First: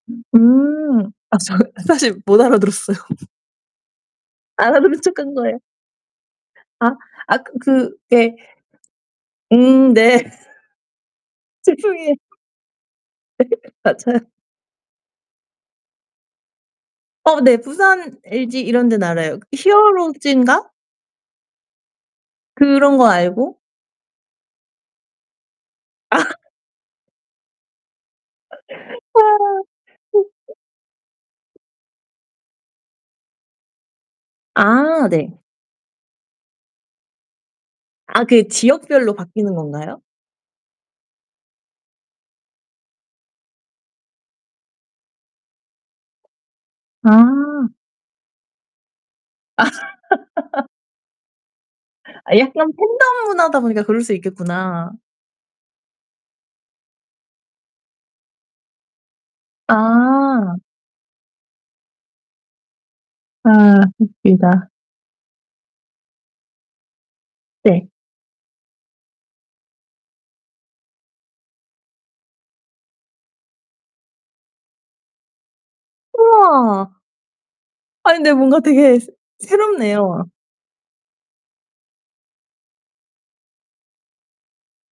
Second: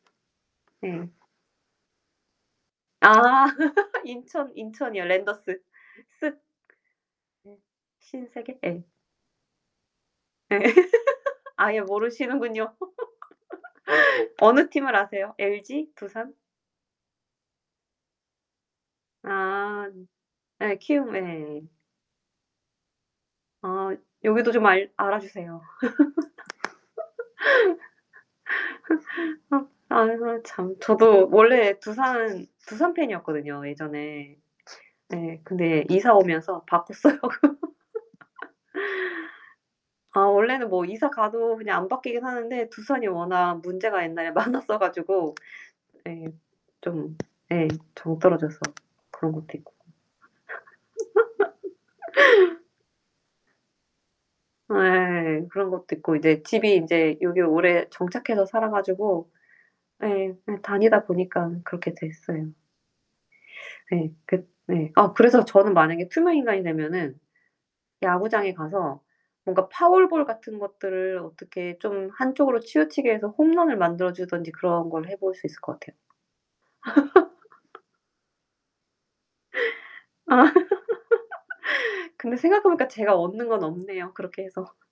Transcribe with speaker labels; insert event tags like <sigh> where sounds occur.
Speaker 1: 음
Speaker 2: 네.
Speaker 1: 아 저 사실 못 알아 들었어요.
Speaker 2: 아 <laughs> 인천,
Speaker 1: 알아들은
Speaker 2: 인천이요.
Speaker 1: 척 한 거예요.
Speaker 2: 랜더스. 쓱.
Speaker 1: 아 아
Speaker 2: <unintelligible>
Speaker 1: 그 예.
Speaker 2: 신세계? 예.
Speaker 1: 음 네.
Speaker 2: 네
Speaker 1: <laughs>
Speaker 2: <laughs> 아예
Speaker 1: 죄송해요.
Speaker 2: 모르시는군요.
Speaker 1: <laughs> 맞아요.
Speaker 2: <laughs> 어느 팀을 아세요? LG? 두산?
Speaker 1: 어, 네, 부산, LG 이런 데는 알아요.
Speaker 2: 아
Speaker 1: 히어로즈인가?
Speaker 2: 예. 키움 예.
Speaker 1: 그런 건 알고
Speaker 2: 아, 여기도 좀 알 알아주세요.
Speaker 1: 아. <unintelligible>
Speaker 2: <laughs>
Speaker 1: 아.
Speaker 2: 아이고
Speaker 1: <unintelligible>
Speaker 2: 참, 저도 원래 두산 두산 팬이었거든요, 예전에.
Speaker 1: 아 네.
Speaker 2: 네, 근데 이사 오면서 바꿨어요.
Speaker 1: 아 그 지역별로 바뀌는
Speaker 2: <laughs>
Speaker 1: 건가요?
Speaker 2: 아 원래는 뭐 이사 가도 그냥 안 바뀌긴 하는데 두산이 워낙 문제가 옛날에 많았어 가지고 네, 좀 예.
Speaker 1: 아.
Speaker 2: 정떨어져서 그런 것도
Speaker 1: 아.
Speaker 2: 있고.
Speaker 1: <laughs> 아 약간
Speaker 2: <laughs>
Speaker 1: 팬덤 문화다 보니까 그럴 수 있겠구나.
Speaker 2: 예. 그런 것도 있고 이제 집이 이제 여기 오래 정착해서 살아 가지고 예.
Speaker 1: 아.
Speaker 2: 다니다 보니까 그렇게 됐어요.
Speaker 1: 아
Speaker 2: 네, 그
Speaker 1: 웃기다.
Speaker 2: 네, 아 그래서 저는 만약에 투명 인간이 되면은
Speaker 1: 네.
Speaker 2: 야구장에 가서 뭔가 파울볼 같은 것들을 어떻게 좀 한쪽으로 치우치게 해서 홈런을 만들어 주든지 그런 걸 해볼 수 있을 것 같아요.
Speaker 1: 우와.
Speaker 2: <laughs>
Speaker 1: 아니 근데 뭔가 되게 새
Speaker 2: 아
Speaker 1: 새롭네요.
Speaker 2: <laughs> 근데 생각해 보니까 제가 얻는 건 없네요. 그렇게 해서.